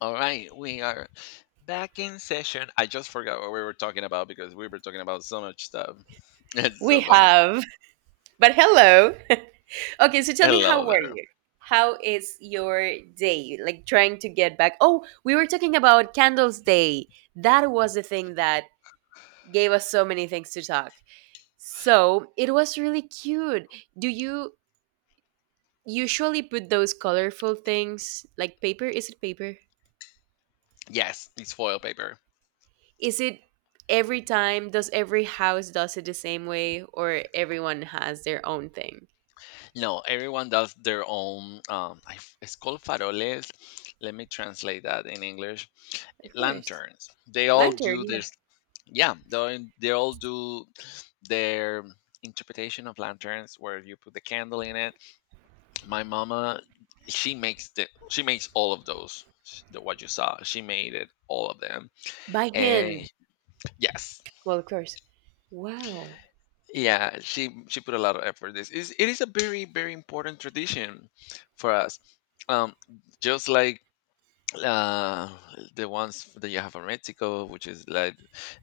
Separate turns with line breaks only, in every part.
All right, we are back in session. I just forgot what we were talking about because we were talking about so much stuff. It's so
We
funny.
have, but hello. Okay, so tell me, how
Hello
were
there.
you? How is your day? Like trying to get back. Oh, we were talking about Candles Day. That was the thing that gave us so many things to talk. So it was really cute. Do you usually put those colorful things like paper? Is it paper?
Yes, it's foil paper.
Is it every time? Does every house does it the same way, or everyone has their own thing?
No, everyone does their own. It's called faroles. Let me translate that in English.
Of course,
Lanterns. They all
lantern.
do
Yeah,
this. Yeah, they all do their interpretation of lanterns, where you put the candle in it. My mama, she makes all of the what you saw. She made it, all of them.
by hand.
And yes,
Well, of course. Wow.
yeah, she put a lot of effort. This is it is a very, very important tradition for us. um just like uh the ones that you have in Mexico, which is like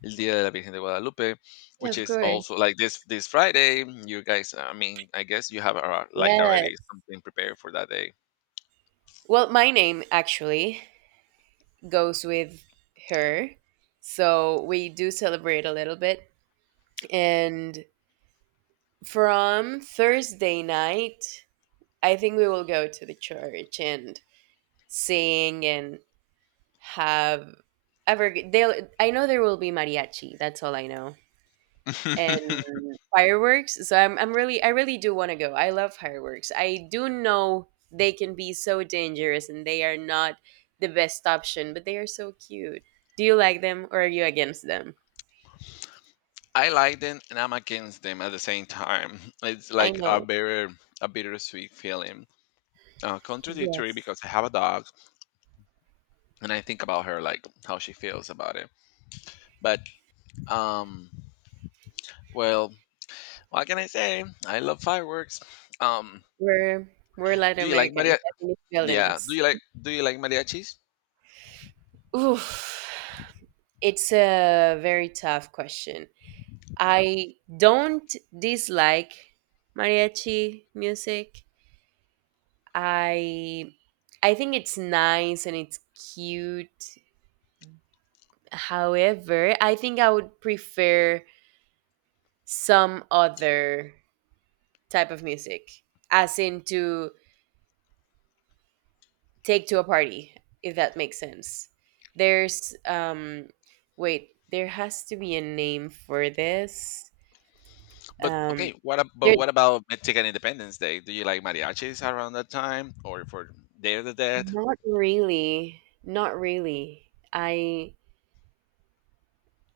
el dia de la virgen de guadalupe,
Yeah,
which
of
is
course.
also like this Friday. You guys, I mean, I guess you have like already
Yes.
something prepared for that day.
Well, my name actually goes with her. So we do celebrate a little bit. And from Thursday night, I think we will go to the church and sing and have ever they'll I know there will be mariachi. That's all I know. And fireworks. So I'm really I really do want to go. I love fireworks. I do know they can be so dangerous and they are not the best option, but they are so cute. Do you like them or are you against them?
I like them and I'm against them at the same time. It's
I
like
know.
a bittersweet feeling. Contradictory
Yes.
because I have a dog and I think about her, like how she feels about it. But um, well, what can I say? I love fireworks. Um,
We're we're Latin
do you like
Americans.
Maria?
I think it's building
Yeah.
us.
Do you like mariachis?
Oof. It's a very tough question. I don't dislike mariachi music. I I think it's nice and it's cute. However, I think I would prefer some other type of music, as in to take to a party, if that makes sense. There's wait, there has to be a name for this.
But
Um
okay, what ab- but
there
what about Mexican Independence Day? Do you like mariachis around that time or for Day of the Dead?
not really. Not really. I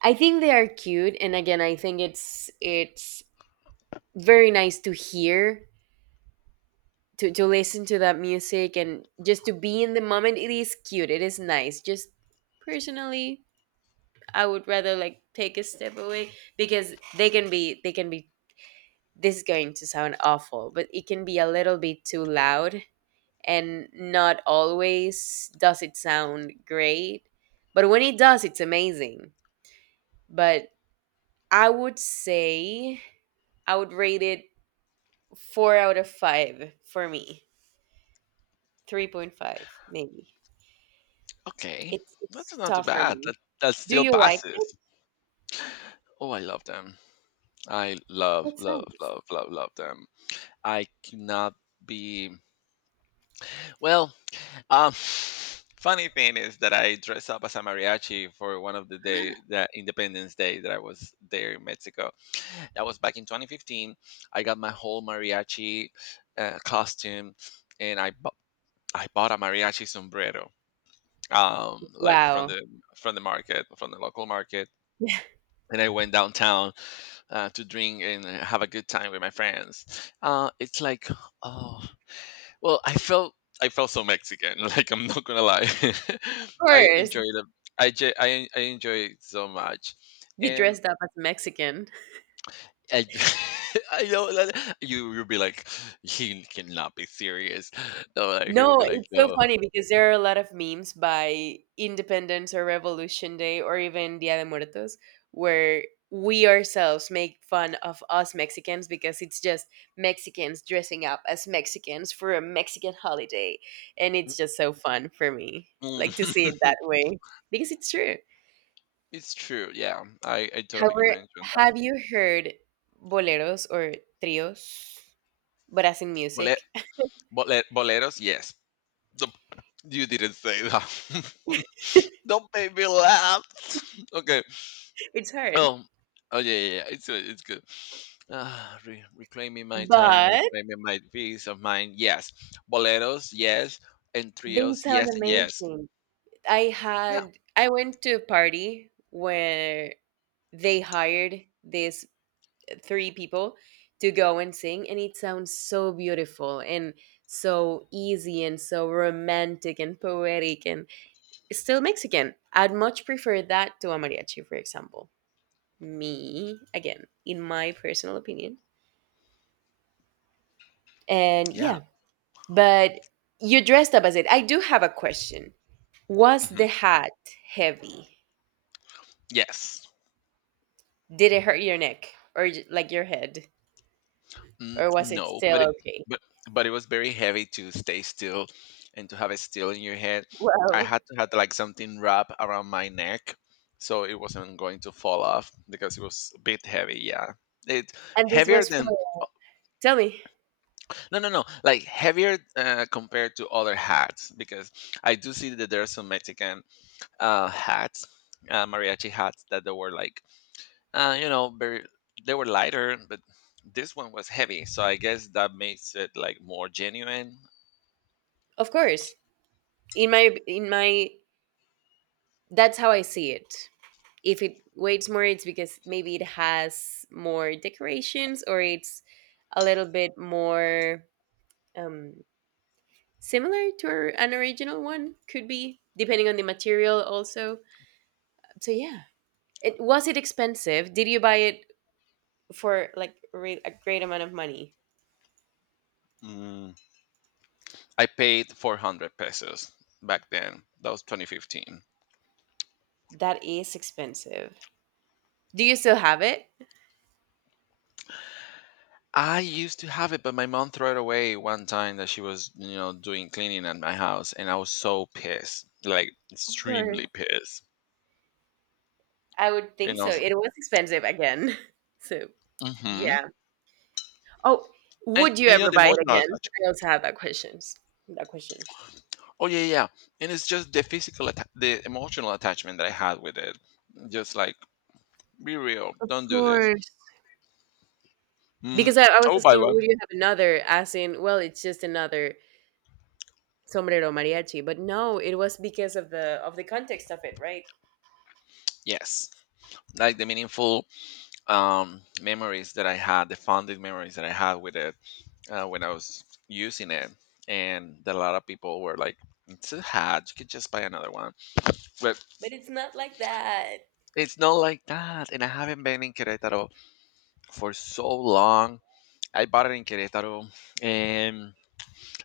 I think they are cute, and again I think it's very nice to hear to listen to that music and just to be in the moment. It is cute, it is nice. Just personally, I would rather like take a step away because they can be this is going to sound awful — but it can be a little bit too loud, and not always does it sound great, but when it does it's amazing. But I would say I would rate it four out of five for me, 3.5 maybe.
Okay,
It's
that's not too
tough for
bad.
me.
That
Do
still
you like it?
passes. Oh, I love them. I love,
That's
love,
nice.
love, love, love them. I cannot be. Well, um, funny thing is that I dressed up as a mariachi for one of the day, the Independence Day that I was there in Mexico. That was back in 2015. I got my whole mariachi costume, and I bought a mariachi sombrero, like
Wow. Of
from the market, from the local market. And I went downtown to drink and have a good time with my friends. It's like, oh, well, I felt so Mexican. Like, I'm not gonna lie, I
course.
enjoyed it. I, j- I enjoy it so much,
You
and
dressed up as Mexican.
I. I know that you'll be like, he cannot be serious. No, like, he will
No,
be like
it's so
no.
funny because there are a lot of memes by Independence or Revolution Day or even Dia de Muertos where we ourselves make fun of us Mexicans, because it's just Mexicans dressing up as Mexicans for a Mexican holiday. And it's just so fun for me, like to see it that
Mm.
way because it's true.
It's true. Yeah, I totally
However,
commend you on that.
have you heard boleros or trios, Brazilian
Bolet,
music?
Boleros, yes. The you didn't say that. Don't make me laugh. Okay.
It's hard,
Oh. Oh yeah, yeah, yeah. It's good. It's good. Reclaiming my time,
but
reclaiming my peace of mind. Yes. Boleros. Yes. And
they
trios.
sound
Yes and yes.
amazing. I
Yeah.
had I went to a party where they hired these three people to go and sing, and it sounds so beautiful and so easy and so romantic and poetic and still Mexican. I'd much prefer that to a mariachi, for example. Me, again, in my personal opinion. And
Yeah.
yeah, but you dressed up as it. I do have a question. Was
Hmm.
the hat heavy?
Yes.
Did it hurt your neck or like your head,
Mm,
or was it
no,
still
but it,
okay?
but but it was very heavy to stay still and to have it still in your head. I
Wow.
had to have like something wrapped around my neck so it wasn't going to fall off because it was a bit heavy. Yeah, it
And this
heavier
was for —
than
tell me.
no no no like heavier compared to other hats, because I do see that there are some Mexican hats, mariachi hats that they were like you know, very, they were lighter, but this one was heavy, so I guess that makes it like more genuine.
Of course, in my that's how I see it. If it weighs more, it's because maybe it has more decorations, or it's a little bit more, um similar to our- an original one, could be depending on the material also. So yeah, it was it expensive? Did you buy it for like a great amount of money?
Mm, I paid 400 pesos back then. That was 2015.
That is expensive. Do you still have it?
I used to have it, but my mom threw it away one time that she was, you know, doing cleaning at my house, and I was so pissed, like
Of course.
extremely pissed.
I would think
And I
so,
was,
it was expensive again. So
mm-hmm.
yeah. Oh,
And,
would you
you know,
ever
the
buy it
emotional
again?
attachment.
I also have that questions, that question. Of
Oh yeah, yeah, yeah. And it's just the emotional attachment that I had with it. Just like, be real. Don't do this.
course,
Mm,
because I
I
was
will buy
asking
one.
would you have another, as in, well, it's just another sombrero mariachi. But no, it was because of the context of it, right?
Yes. Like the meaningful memories that I had, the fondest memories that I had with it when I was using it. And that a lot of people were like, it's a hat. You could just buy another one. But
But it's not like that.
it's not like that. And I haven't been in Querétaro for so long. I bought it in Querétaro. And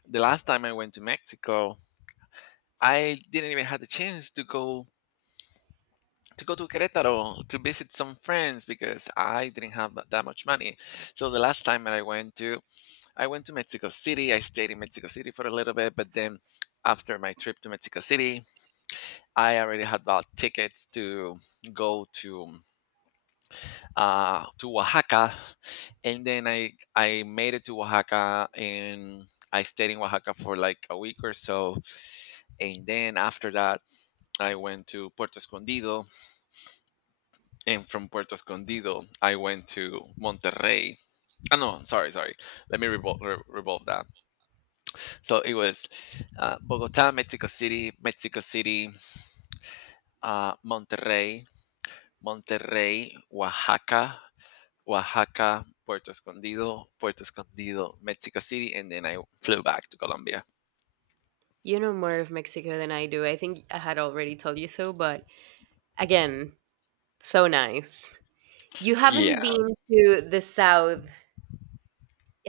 the last time I went to Mexico, I didn't even have the chance to go to Querétaro to visit some friends because I didn't have that much money. So the last time that I went to Mexico City. I stayed in Mexico City for a little bit, but then after my trip to Mexico City, I already had bought tickets to go to Oaxaca, and then I made it to Oaxaca, and I stayed in Oaxaca for like a week or so, and then after that I went to Puerto Escondido, and from Puerto Escondido, I went to Monterrey. Ah, no, I'm sorry, sorry. Let me revolve that. So it was Bogota, Mexico City, Monterrey, Oaxaca, Puerto Escondido, Mexico City, and then I flew back to Colombia.
You know more of Mexico than I do, I think I had already told you so. But again, so nice. You haven't
Yeah,
been to the south.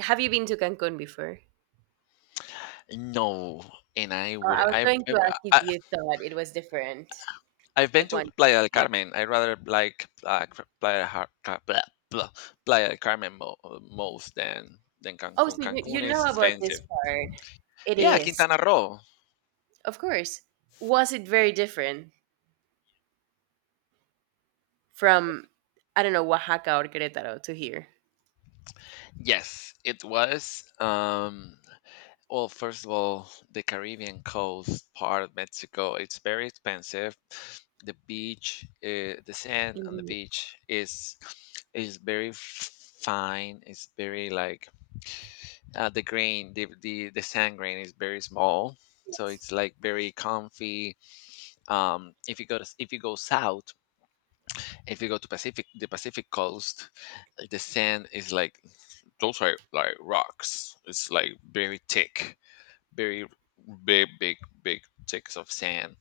Have you been to Cancun before?
no, and I
I
wouldn't.
was going to ask if
I
you thought it was different
I've been
like
to
one.
Playa del
Yeah.
Carmen. I rather like Cr- Playa, Har- Ca- blah, blah, Playa del Carmen most, than
Oh, so
Cancun.
you,
Cancun
you
is
know about this
expensive.
part. It
Yeah,
is.
Quintana Roo.
Of course. Was it very different from — I don't know, Oaxaca or Querétaro to here?
Yes, it was. Well, first of all, the Caribbean coast part of Mexico, it's very expensive. The beach, the sand on the
Indeed.
beach is fine. It's very like the sand grain is very small, so
Yes.
it's like very comfy. Um, if you go south, if you go to pacific the Pacific coast, the sand is like, those are like rocks, it's like very thick, very big, big, big chunks of sand,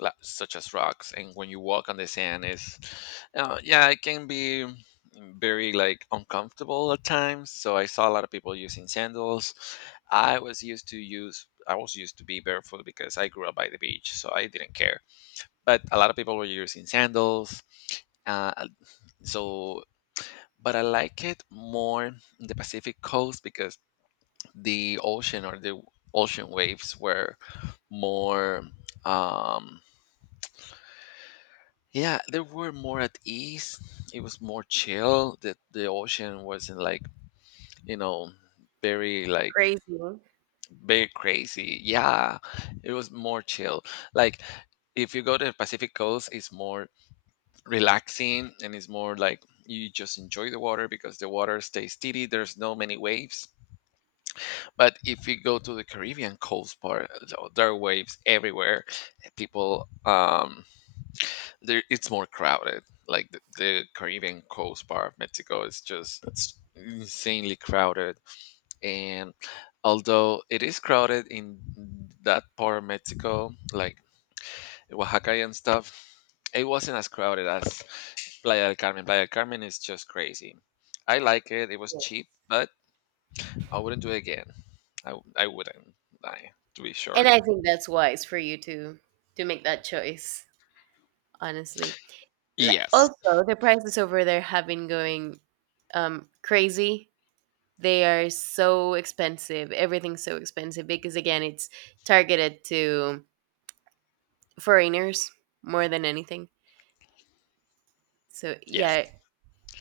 such as rocks. And when you walk on the sand, is yeah, it can be very like uncomfortable at times. So I saw a lot of people using sandals. I was used to use. I was used to be barefoot because I grew up by the beach, so I didn't care. But a lot of people were using sandals. Uh, so, but I like it more in the Pacific coast because the ocean waves were more um, yeah, they were more at ease. It was more chill. The ocean wasn't like, you know, very like,
Crazy.
very crazy. Yeah, it was more chill. Like, if you go to the Pacific coast, it's more relaxing, and it's more like you just enjoy the water because the water stays steady, there's no many waves. But if you go to the Caribbean coast part, so there are waves everywhere. People, there it's more crowded. Like, the Caribbean coast part of Mexico is just, it's insanely crowded. And although it is crowded in that part of Mexico, like Oaxaca and stuff, it wasn't as crowded as Playa del Carmen. Playa del Carmen is just crazy. I like it. It was
Yes.
cheap, but I wouldn't do it again. I wouldn't. I, to be
And
sure.
I think that's wise for you to make that choice, honestly. L-
Yes.
Also, the prices over there have been going crazy. They are so expensive. Everything's so expensive because, again, it's targeted to foreigners more than anything. So,
Yes.
yeah,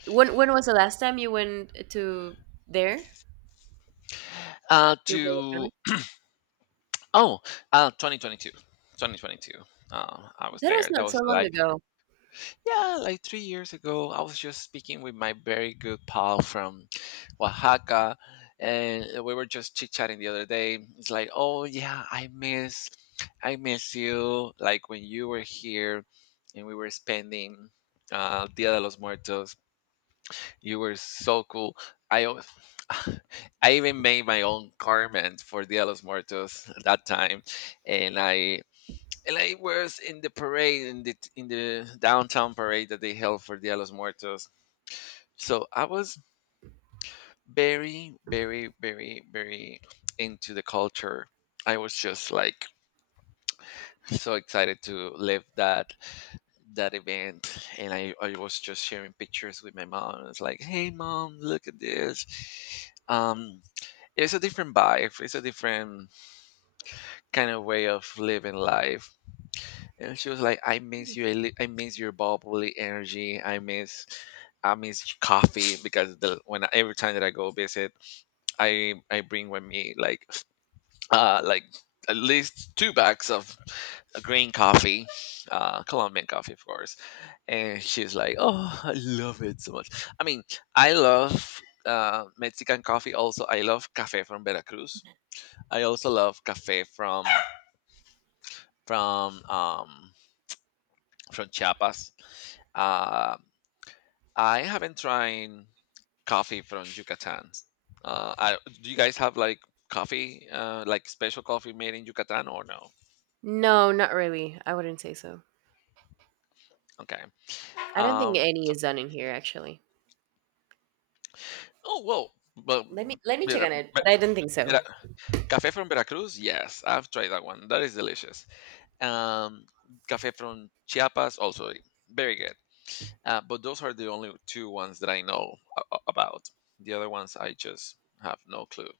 when was the last time you went to there? To Playa del
To
Carmen?
oh, uh, twenty twenty two, 2022. 2022. I was
That was
there. That
not
was
so long
like,
ago.
yeah, like 3 years ago. I was just speaking with my very good pal from Oaxaca, and we were just chit chatting the other day. It's like, oh yeah, I miss you. Like when you were here, and we were spending Dia de los Muertos. You were so cool. I always, I even made my own garment for Dia de los Muertos at that time, and I and I was in the parade, in the downtown parade that they held for Dia de los Muertos. So I was very, very, very, very into the culture. I was just like so excited to live that that event, and I was just sharing pictures with my mom. I was like, hey mom, look at this. Um, it's a different vibe. It's a different kind of way of living life. And she was like, "I miss you. I miss your bubbly energy. I miss coffee because the when every time that I go visit, I bring with me like at least two bags of green coffee, Colombian coffee, of course." And she's like, "Oh, I love it so much. I mean, I love." Mexican coffee. Also, I love cafe from Veracruz. I also love cafe from from um, from Chiapas. Uh, I haven't tried coffee from Yucatan. I, do you guys have like coffee, like special coffee made in Yucatan or no?
No, not really. I wouldn't say so.
Okay.
I don't think
Um,
any is done in here actually.
oh, whoa. But,
Let me check
Vera,
on it,
Ve-
but I don't think so.
Vera, cafe from Veracruz? Yes, I've tried that one. That is delicious. Um, cafe from Chiapas? Also very good. But those are the only two ones that I know about. The other ones I just have no clue.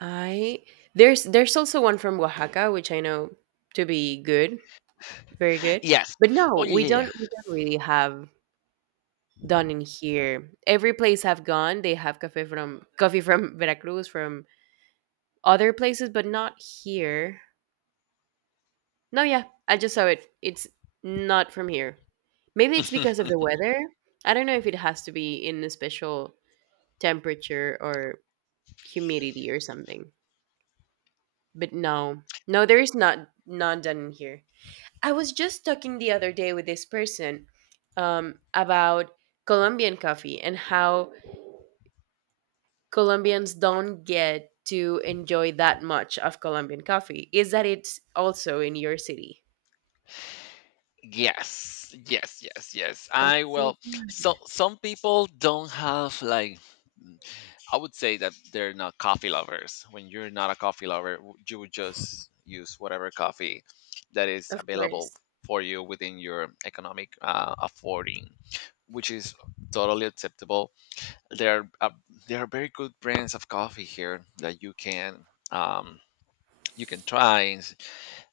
I there's also one from Oaxaca, which I know to be good, very good.
Yes.
But
Oh
no,
yeah, yeah,
we don't really have done in here. Every place I've gone, they have coffee from Veracruz, from other places, but not here. No, yeah, I just saw it. It's not from here. Maybe it's
yeah.
because of the weather. I don't know if it has to be in a special temperature or humidity or something. But no, no, there is not none done in here. I was just talking the other day with this person about Colombian coffee and how Colombians don't get to enjoy that much of Colombian coffee. Is that it's also in your city?
Yes, yes, yes, yes.
That's
I
so
well, so
sad.
some people don't have like. mm, I would say that they're not coffee lovers. When you're not a coffee lover, you would just use whatever coffee that is
Of
available
course.
for you within your economic affording, which is totally acceptable. There are there are very good brands of coffee here that um, you can try.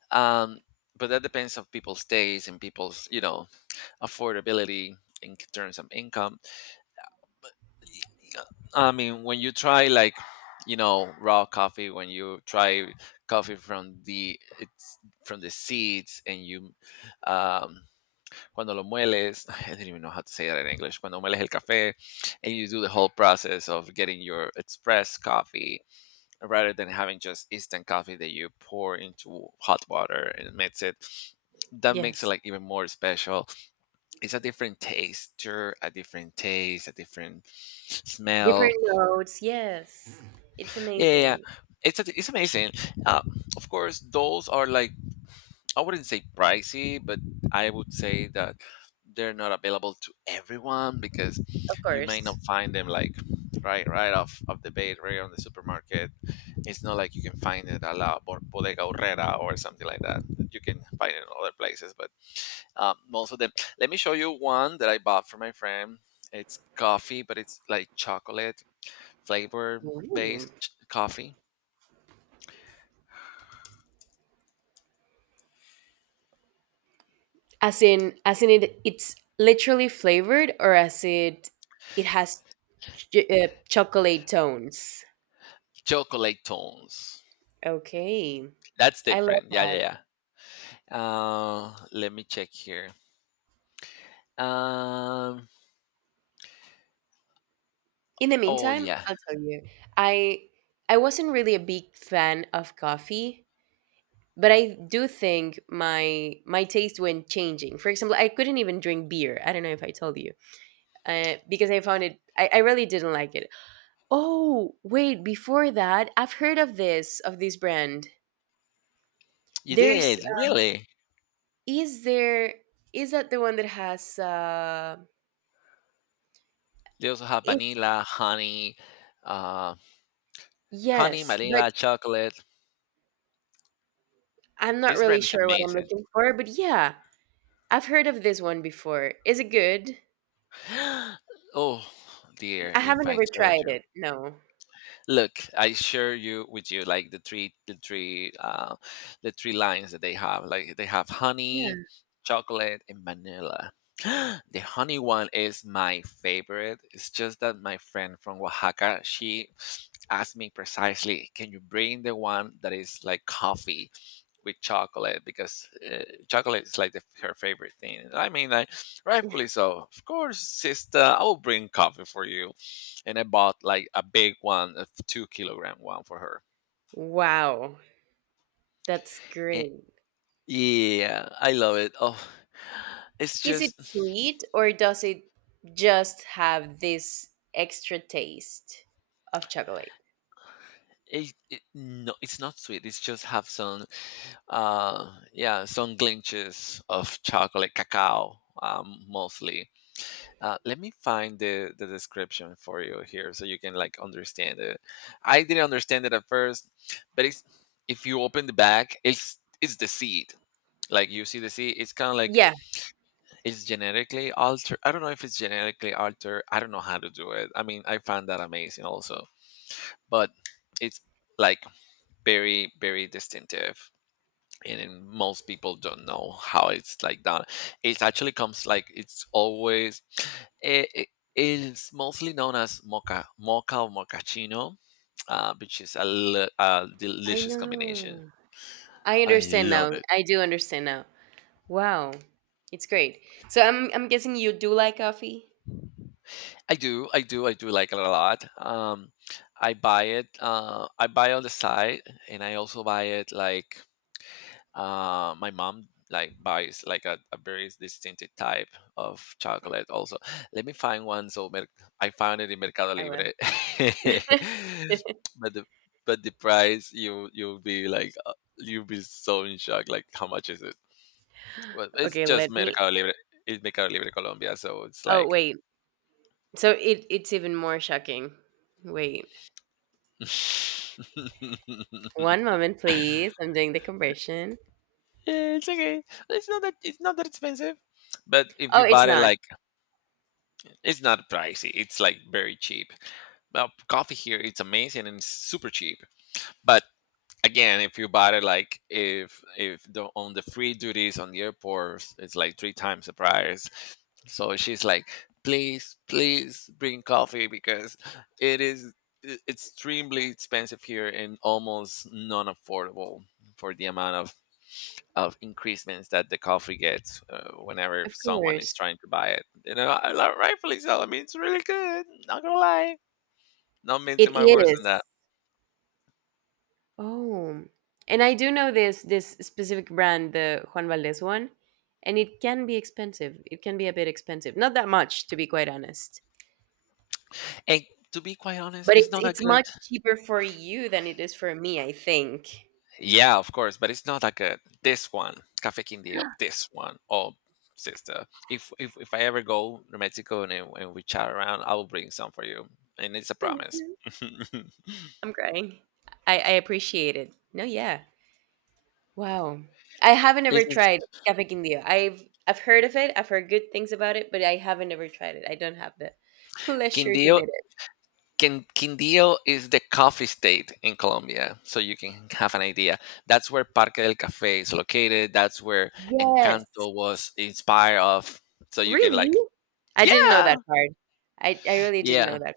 Um, but that depends on people's taste and people's affordability in terms of income. I mean, when you try like you know raw coffee, when you try coffee from the it's from the seeds and you um cuando lo mueles I don't even know how to say that in English cuando mueles el café, and you do the whole process of getting your express coffee rather than having just instant coffee that you pour into hot water and mix it. That makes it
Yes.
like even more special. It's a different texture, a different taste, a different
Different
smell.
notes. Yes. It's
Yeah, yeah, yeah.
amazing.
It's amazing. uh, of course, those are like, I wouldn't say pricey, but I would say that they're not available to everyone because
Of
you may
course.
not find them like right off of the bat, right on the supermarket. It's not like you can find it at Bodega Aurrera or something like that. You can find it in other places, but most of them. Let me show you one that I bought for my friend. It's coffee, but it's like chocolate flavor
Ooh.
based coffee.
As in it, it's literally flavored, or as it, it has chocolate tones.
Chocolate tones.
Okay,
That's
I love
different. Yeah, yeah,
that.
yeah. Let me check here. Um,
In the
oh
meantime,
yeah,
I'll tell you, I I wasn't really a big fan of coffee, but I do think my my taste went changing. For example, I couldn't even drink beer. I don't know if I told you, because I found it. I really didn't like it. Oh wait, before that, I've heard of this brand.
you
There's —
did really.
is there is that the one that has
They also have
it's
vanilla, honey, uh, honey,
yes, but
vanilla, chocolate.
I'm not
This
really
brand is
sure what I'm
amazing.
looking for, but yeah, I've heard of this one before. Is it good?
Oh dear,
I
if
haven't
I
ever
told
tried
you.
it. No.
Look, I share you with you like the three the three lines that they have. Like they have honey,
Yeah.
chocolate and vanilla. The honey one is my favorite. It's just that my friend from Oaxaca, she asked me precisely, can you bring the one that is like coffee with chocolate, because chocolate is like her favorite thing. And I mean, like rightfully so. Of course, sister, I will bring coffee for you. And I bought like a big one, a 2 kilogram one for her.
Wow, that's
Eh,
great.
yeah, I love it. Oh, it's
Is it
just.
sweet, or does it just have this extra taste of chocolate?
No, it's not sweet. It's just have some, yeah, some glinches of chocolate, cacao, mostly. Let me find the description for you here so you can like understand it. I didn't understand it at first, but it's, if you open the back, it's the seed. Like you see the seed, it's kind of like,
Yeah,
it's genetically altered. I don't know if it's genetically altered. I don't know how to do it. I mean, I found that amazing also, but it's like very very distinctive, and most people don't know how it's like done. It actually comes like, it's always it's mostly known as mocha or mochaccino, which is a, a
I
delicious combination.
know. I
I
understand
love
now.
it.
I do understand now. Wow, it's great. So I'm guessing you do like coffee.
I do I do like it a lot. I buy it, I buy on the side, and I also buy it like, my mom like buys like a very distinctive type of chocolate also. Let me find one. I found it in Mercado
I will.
Libre. But the but the price, you you'll be like you'll be so in shock like, how much is it? Well, it's
Okay,
just
let me.
Mercado Libre. It's Mercado Libre Colombia, so it's
Oh
like
wait, so it it's even more shocking. Wait, one moment, please. I'm doing the conversion.
yeah, it's okay. It's not that it's not that expensive, but if
Oh,
you
it's
buy it
not.
like, it's not pricey. It's like very cheap. Well, coffee here it's amazing and it's super cheap. But again, if you buy it like, if the, on the free duties on the airport, it's like three times the price. So she's like, please, please bring coffee because it is extremely expensive here and almost non affordable for the amount of increasements that the coffee gets whenever
Of
someone is
course,
trying to buy it. You know, I love, rightfully so. I mean, it's really good. Not gonna lie. Not
it
mincing my words on
is.
that.
Oh, and I do know this this specific brand, the Juan Valdez one, and it can be expensive. It can be a bit expensive, not that much, to be quite honest.
And to be quite honest,
But
it's not that
it's
good.
much cheaper for you than it is for me, I think.
Yeah, of course, but it's not that good. This one, Cafe Quindio, this one, oh sister. If I ever go to Mexico and we chat around, I'll bring some for you. And it's a
Thank
promise.
you. I'm crying. I appreciate it. No, yeah. Wow. I haven't ever
This is
tried Café Quindío. I've heard of it. I've heard good things about it, but I haven't ever tried it. I don't have the pleasure to
Quindio.
meet it.
Quindío is the coffee state in Colombia, so you can have an idea. That's where Parque del Café is located. That's where
Yes.
Encanto was inspired of. So you can
Really?
like,
I didn't know
yeah,
that part. I really didn't
yeah.
know that.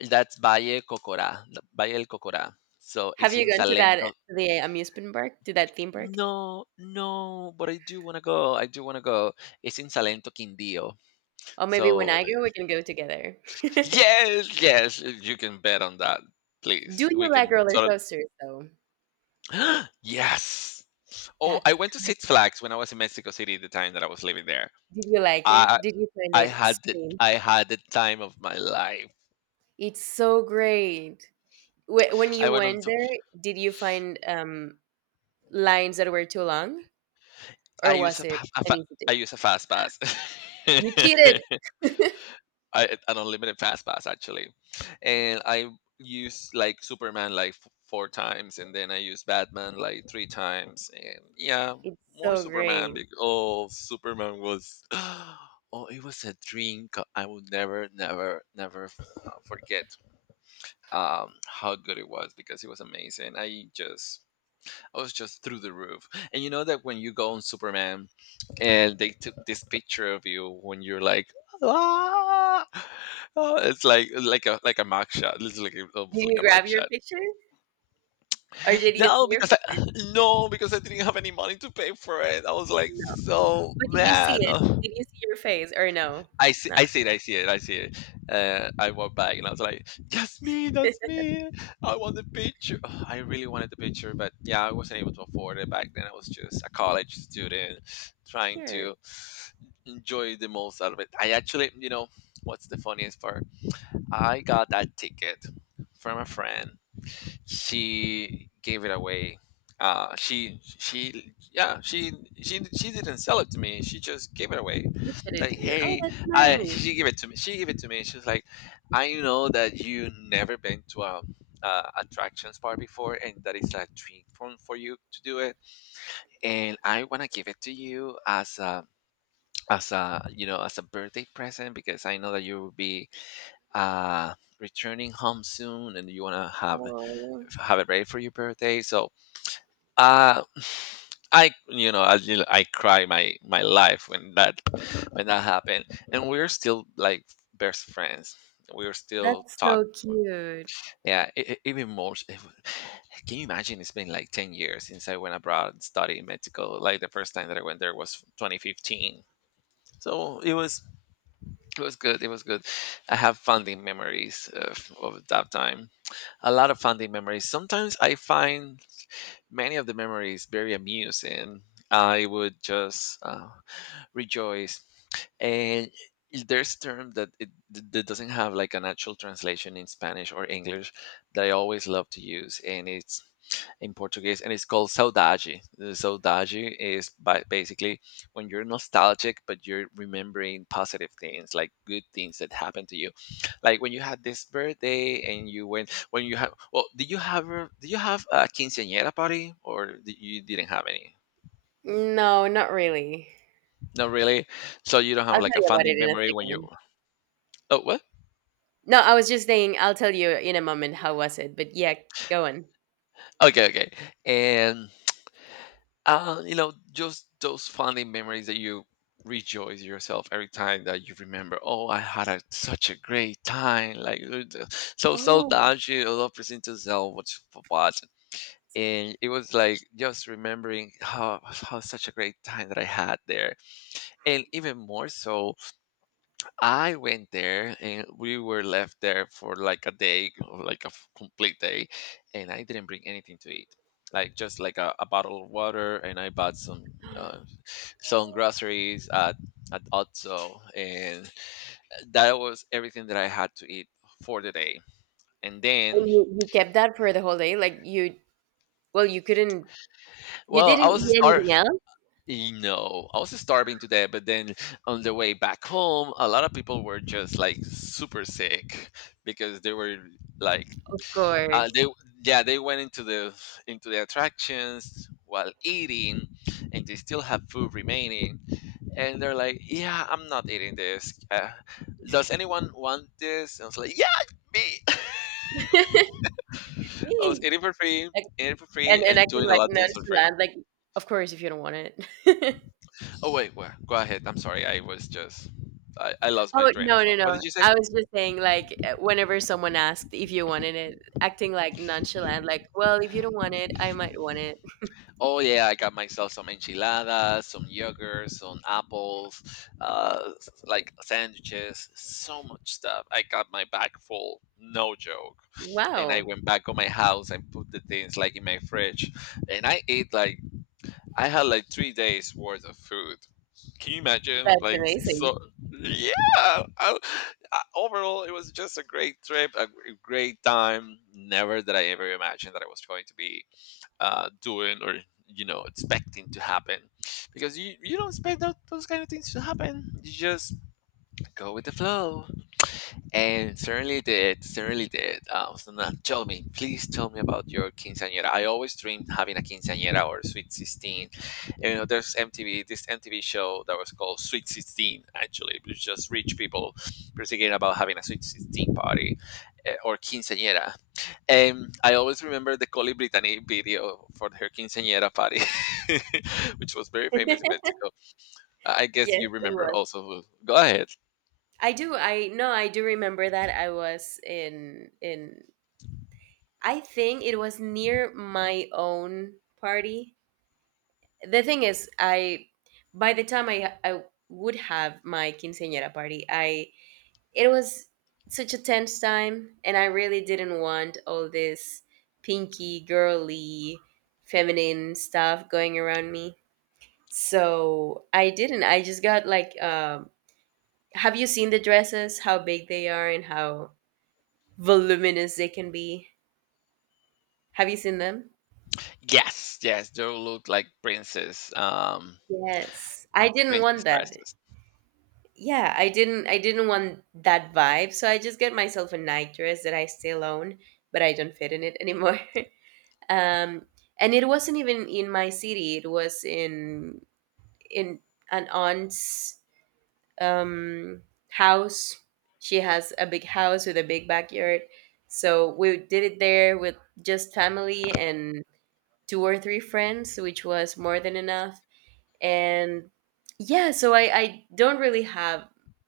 That's Valle Cocora, Valle del Cocora. So
Have
it's
you
in
gone to that
Salento.
the amusement park, to that theme park?
No, no, but I do want to go. I do want to go. It's in Salento, Quindío.
Or maybe when
So
I go, we can go together. Do
yes, yes, you can bet on that. Please, we
you like
can.
roller
Sort
coasters though?
of, yes. Oh, I
That's
went to
great.
Six Flags when I was in Mexico City the time that I was living there.
Did you like
I
it? Did you find
I
it
had the
extreme?
I had the time of my life.
It's so great. Wh- When
I
you
went on
went
to
there, did you find lines that were too long,
I
or
use
was
a,
it
pa- a fa-
an easy day?
I use a fast pass.
You cheated.
I, an unlimited fast pass actually. And I used like Superman like four times, and then I used Batman like three times, and yeah,
It's
more
so
Superman
great.
because, oh, Superman was oh, it was a dream. I will never, never, never forget how good it was because it was amazing. I just, I was just through the roof. And you know that when you go on Superman, and they took this picture of you when you're like, ah, oh, it's like a mug shot. It's like almost
Did
like
you
a mug
grab your
shot.
picture, or did you see
No,
your
because I,
picture?
no, because I didn't have any money to pay for it. I was like
No,
so
but did you see
mad.
it? Did you see your face, or no?
I
Not
see it, I see it. I walked back and I was like, "That's me, that's me! I want the picture." Ugh, I really wanted the picture, but yeah, I wasn't able to afford it back then. I was just a college student trying
sure.
to enjoy the most out of it. I actually, you know, what's the funniest part? I got that ticket from a friend. She gave it away. She yeah she didn't sell it to me. She just gave it away.
Gifted it
Like,
to you. Oh,
hey,
that's
I
nice.
she gave it to me. She gave it to me. She's like, I know that you never been to a attractions bar before, and that is a dream for you to do it. And I wanna give it to you as a you know, as a birthday present because I know that you will be returning home soon, and you wanna have
Oh,
it ready for your birthday. So uh, I cry my life when that happened, and we're still like best friends. We're still
that's so
talk.
cute.
Yeah, even more. Can you imagine? It's been like 10 years since I went abroad and studied in Mexico. Like the first time that I went there was 2015. So it was, it was good. It was good. I have fondly memories of that time. A lot of fondly memories. Sometimes I find many of the memories very amusing. I would just rejoice, and there's term that that doesn't have like an actual translation in Spanish or English that I always love to use, and it's in Portuguese, and it's called saudade. The Saudade is by, basically, when you're nostalgic, but you're remembering positive things, like good things that happened to you, like when you had this birthday and you went when you had. Well, did you have did you have a quinceañera party, or did, you didn't have any?
No, not really.
Not really. So you don't
I'll
have
tell
like a
you about it
funding
in a
memory when you.
second.
Oh, what?
No, I was just saying, I'll tell you in a moment how was it, but yeah, go on.
Okay, okay. And you know, just those funny memories that you rejoice yourself every time that you remember. Oh, I had a, such a great time. Like so, so
Oh,
dodgy, a lot of present yourself what you what. And it was like just remembering how such a great time that I had there, and even more so, I went there and we were left there for like a day, or like a complete day, and I didn't bring anything to eat. Like just like a bottle of water, and I bought some groceries at Otso, and that was everything that I had to eat for the day. And then,
and you kept that for the whole day? Like you, well, you couldn't you
well, I
didn't
was
eat
starving.
anything else?
No, I was starving today. But then on the way back home, a lot of people were just like super sick because they were like
Of course.
they yeah they went into the attractions while eating, and they still have food remaining, and they're like, yeah, I'm not eating this, does anyone want this? And I was like, yeah, me. I was
Me.
eating for free,
Like,
eating for free,
and
and
acting
doing a
like
lot of things for free.
nonchalant, like of course if you don't want it.
Oh wait, well, go ahead, I'm sorry, I was just, I lost my
Oh
train of
no no
thought. What
no!
did you say?
I was just saying like whenever someone asked if you wanted it, acting like nonchalant, like well if you don't want it, I might want it.
Oh yeah, I got myself some enchiladas, some yogurt, some apples, like sandwiches, so much stuff. I got my bag full, no joke. And I
Wow,
went back on my house and put the things like in my fridge, and I ate like, I had like 3 days worth of food. Can you imagine?
that's
Like,
amazing.
so, yeah. I, overall, it was just a great trip, great time. Never did I ever imagine that I was going to be doing or you know expecting to happen because you don't expect that, those kind of things to happen, you just go with the flow. And certainly did, certainly did. So now tell me, please tell me about your quinceañera. I always dreamed having a quinceañera or sweet 16. And, you know, there's MTV, this MTV show that was called Sweet 16, actually it was just rich people pretty about having a sweet 16 party, eh, or quinceañera. I always remember the Coli Brittany video for her quinceañera party, which was very famous in Mexico. I guess
Yes,
you
it
remember
was.
also. Go ahead.
I do. I no, I do remember that I was in I think it was near my own party. The thing is, I by the time I would have my quinceañera party, I it was such a tense time and I really didn't want all this pinky, girly, feminine stuff going around me. So, I didn't. I just got like have you seen the dresses, how big they are and how voluminous they can be. Have you seen them?
Yes, yes, they look like princess,
Yes. I didn't
princess
want that.
dresses.
Yeah, I didn't want that vibe, so I just get myself a night dress that I still own, but I don't fit in it anymore. um and it wasn't even in my city, it was in an aunt's um house. She has a big house with a big backyard. So we did it there with just family and two or three friends, which was more than enough. And yeah, so I don't really have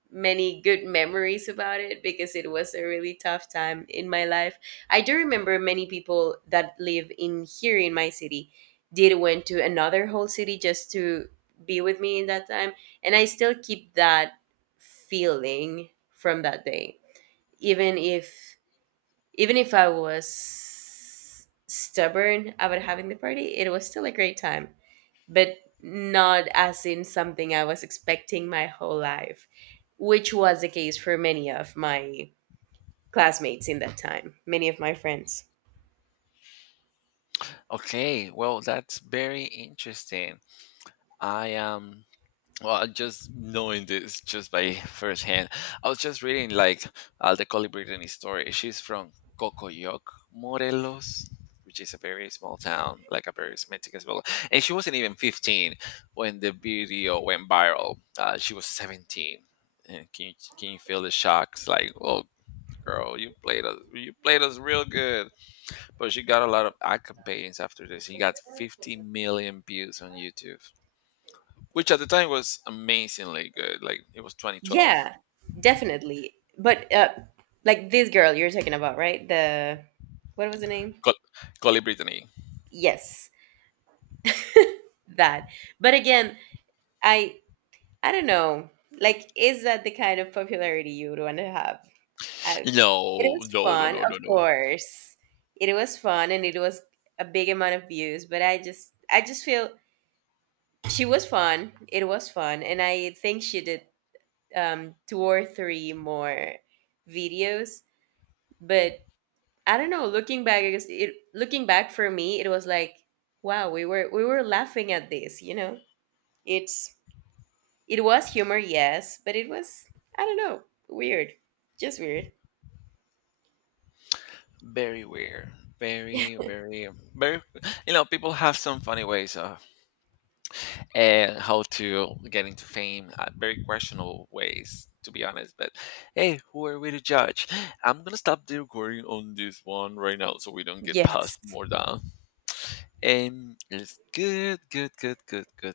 many good memories about it because it was a really tough time in my life. I do remember many people that live in here in my city did went to another whole city just to be with me in that time, and I still keep that feeling from that day, even if, even if I was stubborn about having the party, it was still a great time, but not as in something I was expecting my whole life, which was the case for many of my classmates in that time, many of my friends.
Okay, well, that's very interesting. I am Well, just knowing this just by firsthand, I was just reading like Alda Colli Brittany's story. She's from Cocoyoc, Morelos, which is a very small town, like a very Mexican small. And she wasn't even 15 when the video went viral. She was 17. And can you feel the shocks? Like, oh, girl, you played us real good. But she got a lot of ad campaigns after this. He got 50 million views on YouTube, which at the time was amazingly good. Like it was 2012.
Yeah, definitely. But like this girl you're talking about, right? The what was the name?
Call, call it Brittany.
Yes, that. But again, I I don't know. Like, is that the kind of popularity you would want to have? I, it
No,
was
no, no,
fun,
no,
of
no, no.
course. It was fun, and it was a big amount of views. But I just feel she was fun. It was fun, and I think she did two or three more videos. But I don't know. Looking back, I guess it, looking back for me, it was like, wow, we were laughing at this. You know, it's it was humor, yes, but it was I don't know, weird, just weird.
Very weird. Very, very, very. You know, people have some funny ways of how to get into fame. Very questionable ways, to be honest. But hey, who are we to judge? I'm gonna stop the recording on this one right now, so we don't get
Yes.
passed more down. And it's good, good, good, good, good.